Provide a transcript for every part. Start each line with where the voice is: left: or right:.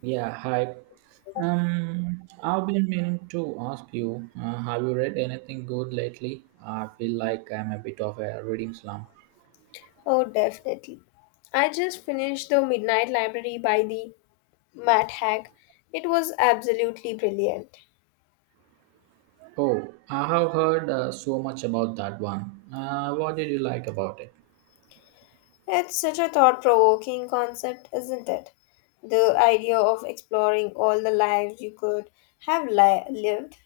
right: Yeah, hi. I've been meaning to ask you, have you read anything good lately? I feel like I'm a bit of a reading slump.
left: Oh, definitely. I just finished The Midnight Library by the Matt Haig. It was absolutely brilliant.
right: Oh, I have heard so much about that one. What did you like about it?
left: It's such a thought provoking concept, isn't it? The idea of exploring all the lives you could lived.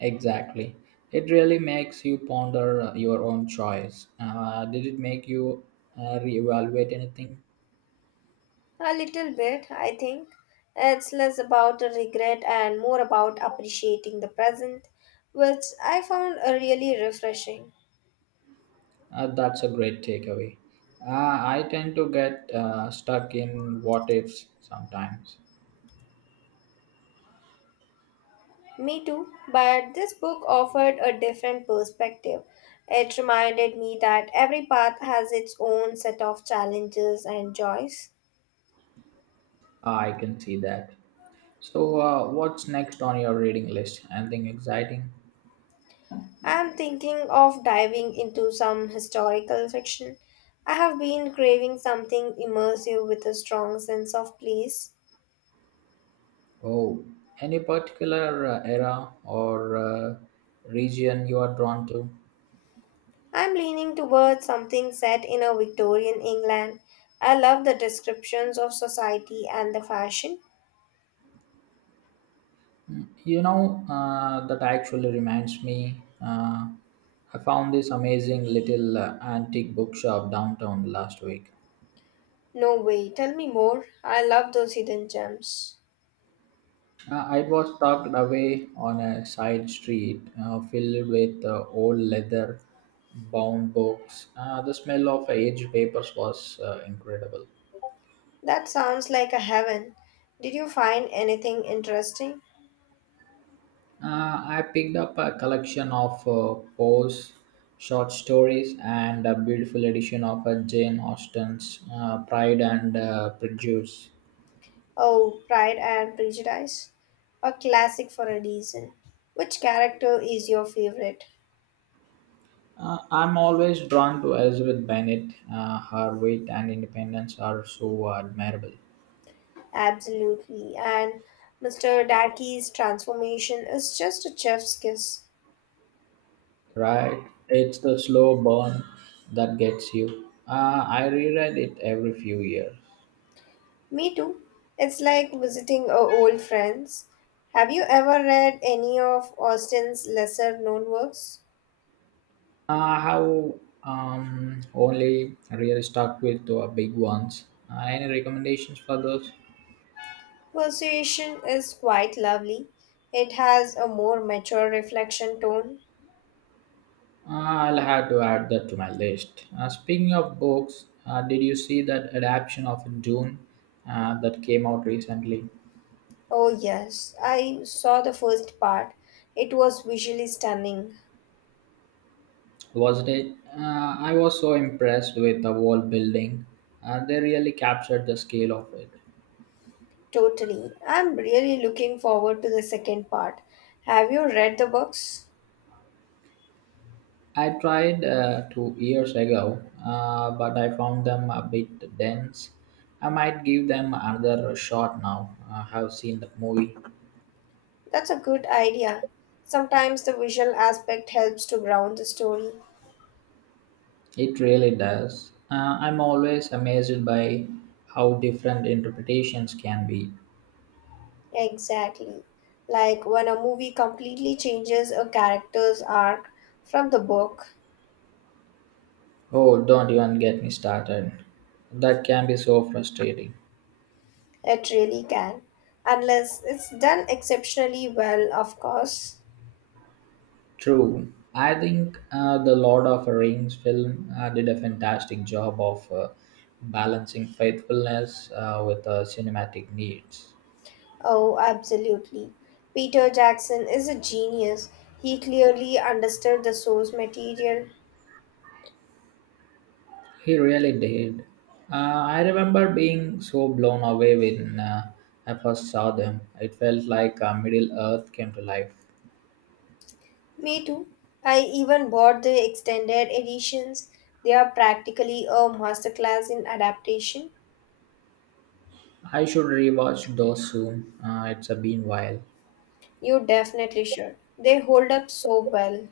right: Exactly. It really makes you ponder your own choice. Did it make you reevaluate anything?
left: A little bit, I think. It's less about regret and more about appreciating the present, which I found really refreshing.
right: That's a great takeaway. Uh, I tend to get stuck in what ifs sometimes.
left: Me too, but this book offered a different perspective. It reminded me that every path has its own set of challenges and joys.
right: I can see that. So, what's next on your reading list? Anything exciting?
left: I am thinking of diving into some historical fiction. I have been craving something immersive with a strong sense of place.
right: Oh, any particular era or region you are drawn to?
left: I am leaning towards something set in a Victorian England. I love the descriptions of society and the fashion.
right: Mm, you know, that actually reminds me. I found this amazing little antique bookshop downtown last week.
left: No way, tell me more. I love those hidden gems.
right: It was tucked away on a side street filled with old leather bound books. The smell of aged papers was incredible.
left: That sounds like a heaven. Did you find anything interesting?
right: I picked up a collection of Poe's short stories and a beautiful edition of Jane Austen's Pride and Prejudice.
left: Oh, Pride and Prejudice. A classic for a reason. Which character is your favorite?
right: I'm always drawn to Elizabeth Bennet. Her wit and independence are so admirable.
left: Absolutely. And Mr. Darky's transformation is just a chef's kiss.
right: Right? It's the slow burn that gets you. I reread it every few years.
left: Me too. It's like visiting a old friends. Have you ever read any of Austen's lesser known works?
right: I have only really stuck with the big ones. Any recommendations for those?
left: Persuasion is quite lovely. It has a more mature reflection tone.
right: I'll have to add that to my list. Speaking of books, did you see that adaptation of Dune that came out recently?
left: Oh, yes, I saw the first part. It was visually stunning.
right: Was it? I was so impressed with the world building. They really captured the scale of it.
left: Totally. I'm really looking forward to the second part. Have you read the books?
right: I tried 2 years ago, but I found them a bit dense. I might give them another shot now. I have seen the movie.
left: That's a good idea. Sometimes the visual aspect helps to ground the story.
right: It really does. I'm always amazed by how different interpretations can be.
left: Exactly. Like when a movie completely changes a character's arc from the book,
right: Oh, don't even get me started. That can be so frustrating.
left: it really can. Unless it's done exceptionally well, of course.
right: True. I think the Lord of the Rings film did a fantastic job of balancing faithfulness with cinematic needs.
left: Oh, absolutely. Peter Jackson is a genius. He clearly understood the source material.
right: He really did. Uh, I remember being so blown away when I first saw them. It felt like Middle Earth came to life.
left: Me too. I even bought the extended editions. They are practically a masterclass in adaptation.
right: I should rewatch those soon. It's a been while.
left: You definitely should. They hold up so well.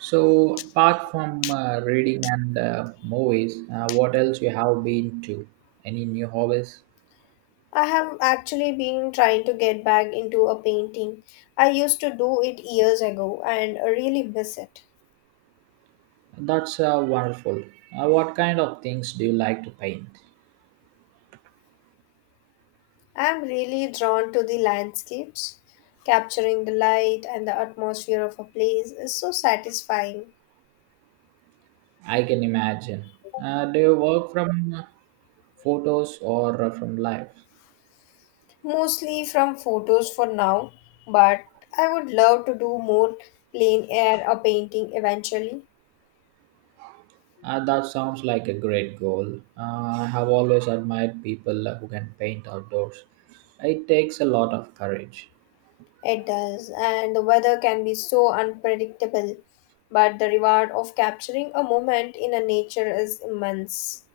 right: So, apart from reading and movies, what else you have been to? Any new hobbies?
left: I have actually been trying to get back into a painting. I used to do it years ago and really miss it.
right: That's wonderful. What kind of things do you like to paint?
left: I'm really drawn to the landscapes. Capturing the light and the atmosphere of a place is so satisfying.
right: I can imagine. Do you work from photos or from life?
left: Mostly from photos for now, but I would love to do more plain air or painting eventually.
right: That sounds like a great goal. I have always admired people who can paint outdoors. It takes a lot of courage.
left: It does, and the weather can be so unpredictable, but the reward of capturing a moment in a nature is immense.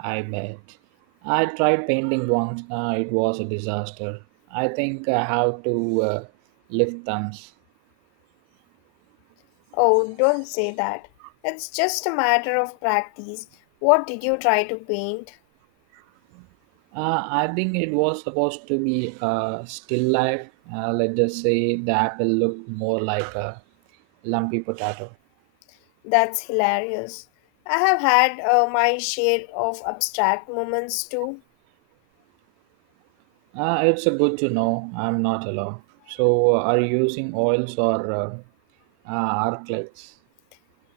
right: I bet. I tried painting once. It was a disaster. I think I have to lift thumbs.
left: Oh, don't say that. It's just a matter of practice. What did you try to paint?
right: I think it was supposed to be a still life. Let's just say the apple looked more like a lumpy potato.
left: That's hilarious. I have had my share of abstract moments too.
right: It's a good to know I'm not alone. So, are you using oils or arc lights?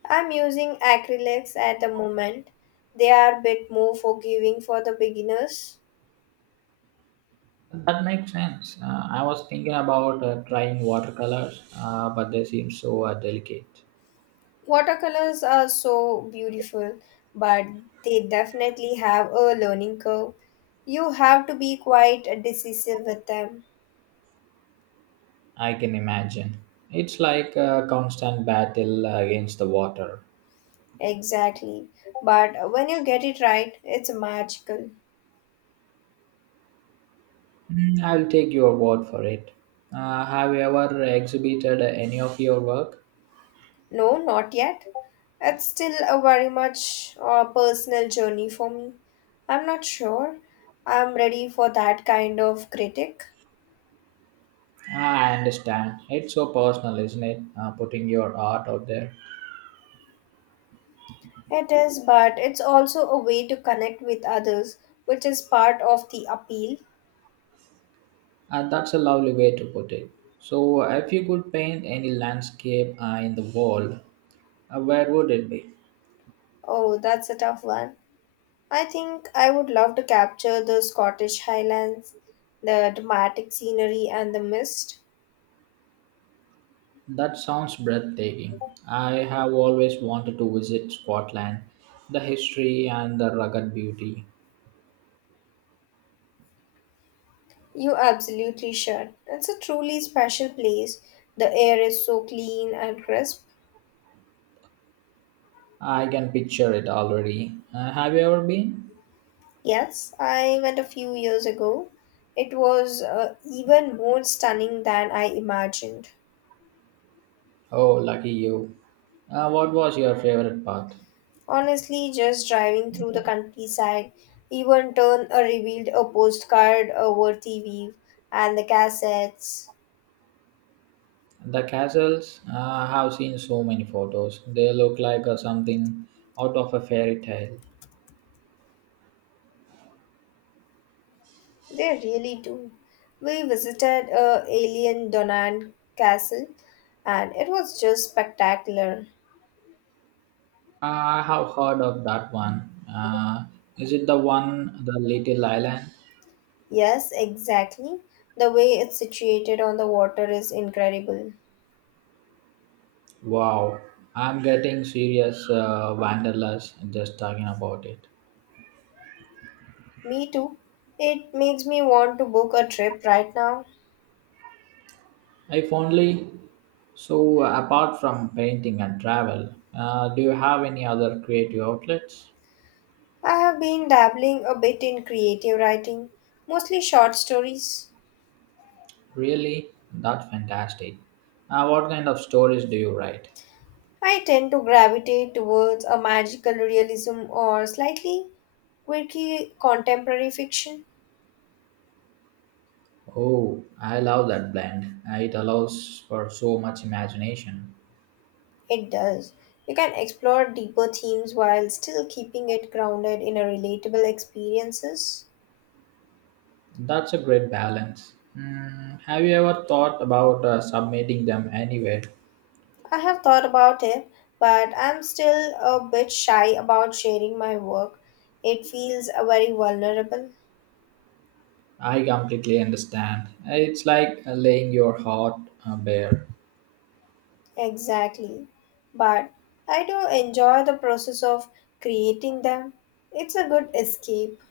left: I'm using acrylics at the moment. They are a bit more forgiving for the beginners.
right: That makes sense. I was thinking about trying watercolors, but they seem so delicate.
left: Watercolors are so beautiful, but they definitely have a learning curve. You have to be quite decisive with them.
right: I can imagine. It's like a constant battle against the water.
left: Exactly. But when you get it right, it's magical.
right: Mm, I'll take your word for it. Have you ever exhibited any of your work?
left: No, not yet. It's still a very much personal journey for me. I'm not sure I'm ready for that kind of critic.
right: Ah, I understand. It's so personal, isn't it? Putting your art out there.
left: It is, but it's also a way to connect with others, which is part of the appeal.
right: That's a lovely way to put it. So, if you could paint any landscape in the world, where would it be?
left: Oh, that's a tough one. I think I would love to capture the Scottish Highlands, the dramatic scenery, and the mist.
right: That sounds breathtaking. I have always wanted to visit Scotland, the history and the rugged beauty.
left: You absolutely should. It's a truly special place. The air is so clean and crisp.
right: I can picture it already. Have you ever been?
left: Yes, I went a few years ago. It was even more stunning than I imagined.
right: Oh, lucky you. What was your favorite part?
left: Honestly, just driving through the countryside, even turn revealed a postcard, a worthy weave, and the cassettes.
right: The castles? I have seen so many photos. They look like something out of a fairy tale.
left: They really do. We visited a alien Donan castle, and it was just spectacular.
right: I have heard of that one. Is it the one, the little island?
left: Yes, exactly. The way it's situated on the water is incredible.
right: Wow, I'm getting serious wanderlust just talking about it.
left: Me too. It makes me want to book a trip right now.
right: I fondly. So, apart from painting and travel, do you have any other creative outlets?
left: I have been dabbling a bit in creative writing, mostly short stories.
right: Really? That's fantastic. What kind of stories do you write?
left: I tend to gravitate towards a magical realism or slightly quirky contemporary fiction.
right: Oh, I love that blend. It allows for so much imagination.
left: It does. You can explore deeper themes while still keeping it grounded in a relatable experiences.
right: That's a great balance. Hmm, have you ever thought about submitting them anywhere?
left: I have thought about it, but I'm still a bit shy about sharing my work. It feels very vulnerable.
right: I completely understand. It's like laying your heart bare.
left: Exactly. But I do enjoy the process of creating them. It's a good escape.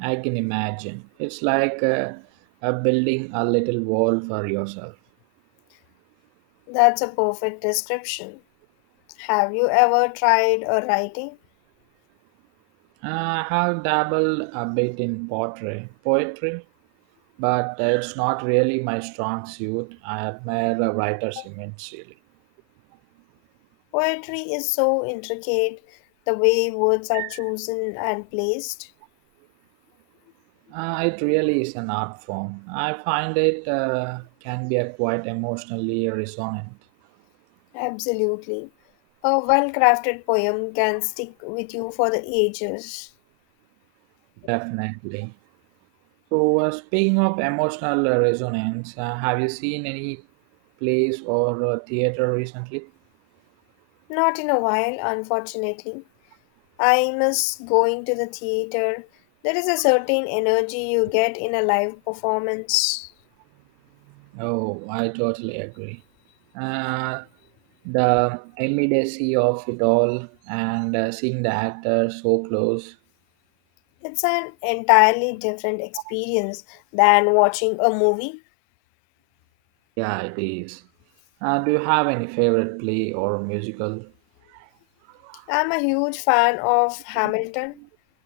right: I can imagine. It's like building a little wall for yourself.
left: That's a perfect description. Have you ever tried a writing?
right: I have dabbled a bit in pottery, poetry, but it's not really my strong suit. I admire writers immensely.
left: Poetry is so intricate, the way words are chosen and placed.
right: It really is an art form. I find it can be a quite emotionally resonant.
left: Absolutely. A well crafted poem can stick with you for the ages.
right: Definitely. So, speaking of emotional resonance, have you seen any plays or theater recently?
left: Not in a while, unfortunately. I miss going to the theater. There is a certain energy you get in a live performance.
right: Oh, I totally agree. Uh, the immediacy of it all and seeing the actor so close.
left: It's an entirely different experience than watching a movie.
right: Yeah, it is. Do you have any favorite play or musical?
left: I'm a huge fan of Hamilton.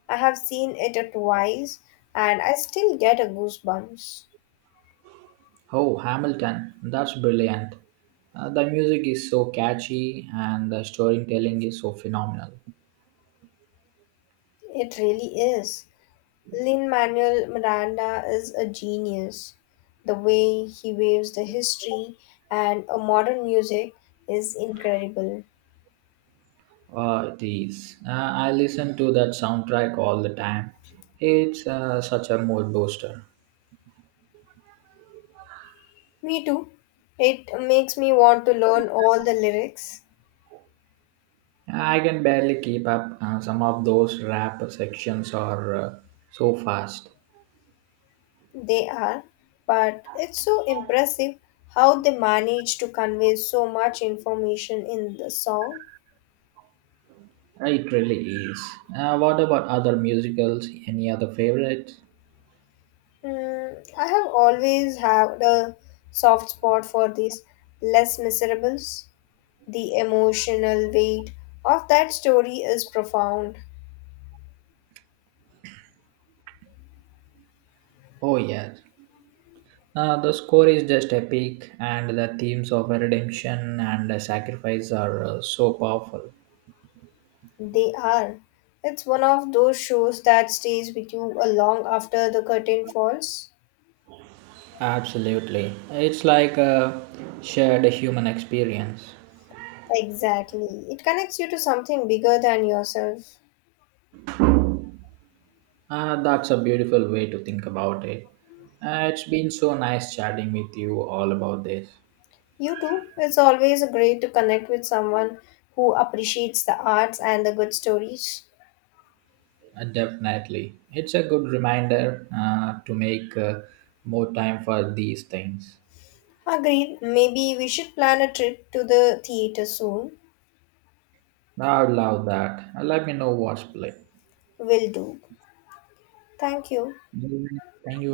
left: I have seen it twice and I still get a goosebumps.
right: Oh, Hamilton. That's brilliant. The music is so catchy and the storytelling is so phenomenal.
left: It really is. Lin-Manuel Miranda is a genius. The way he waves the history and a modern music is incredible.
right: It is. I listen to that soundtrack all the time. It's such a mood booster.
left: Me too. It makes me want to learn all the lyrics.
right: I can barely keep up. Some of those rap sections are so fast.
left: They are, but it's so impressive how they manage to convey so much information in the song.
right: It really is. What about other musicals? Any other favorites?
left: Hmm, I have always had a soft spot for these less miserables. The emotional weight of that story is profound.
right: Oh, yes. The score is just epic, and the themes of redemption and sacrifice are so powerful.
left: They are. It's one of those shows that stays with you a long after the curtain falls.
right: Absolutely. It's like a shared human experience.
left: Exactly. It connects you to something bigger than yourself.
right: That's a beautiful way to think about it. It's been so nice chatting with you all about this.
left: You too. It's always great to connect with someone who appreciates the arts and the good stories.
right: Definitely. It's a good reminder to make more time for these things.
left: Agreed. Maybe we should plan a trip to the theater soon.
right: I love that. Let me know what's play.
left: Will do. Thank you.
right: Thank you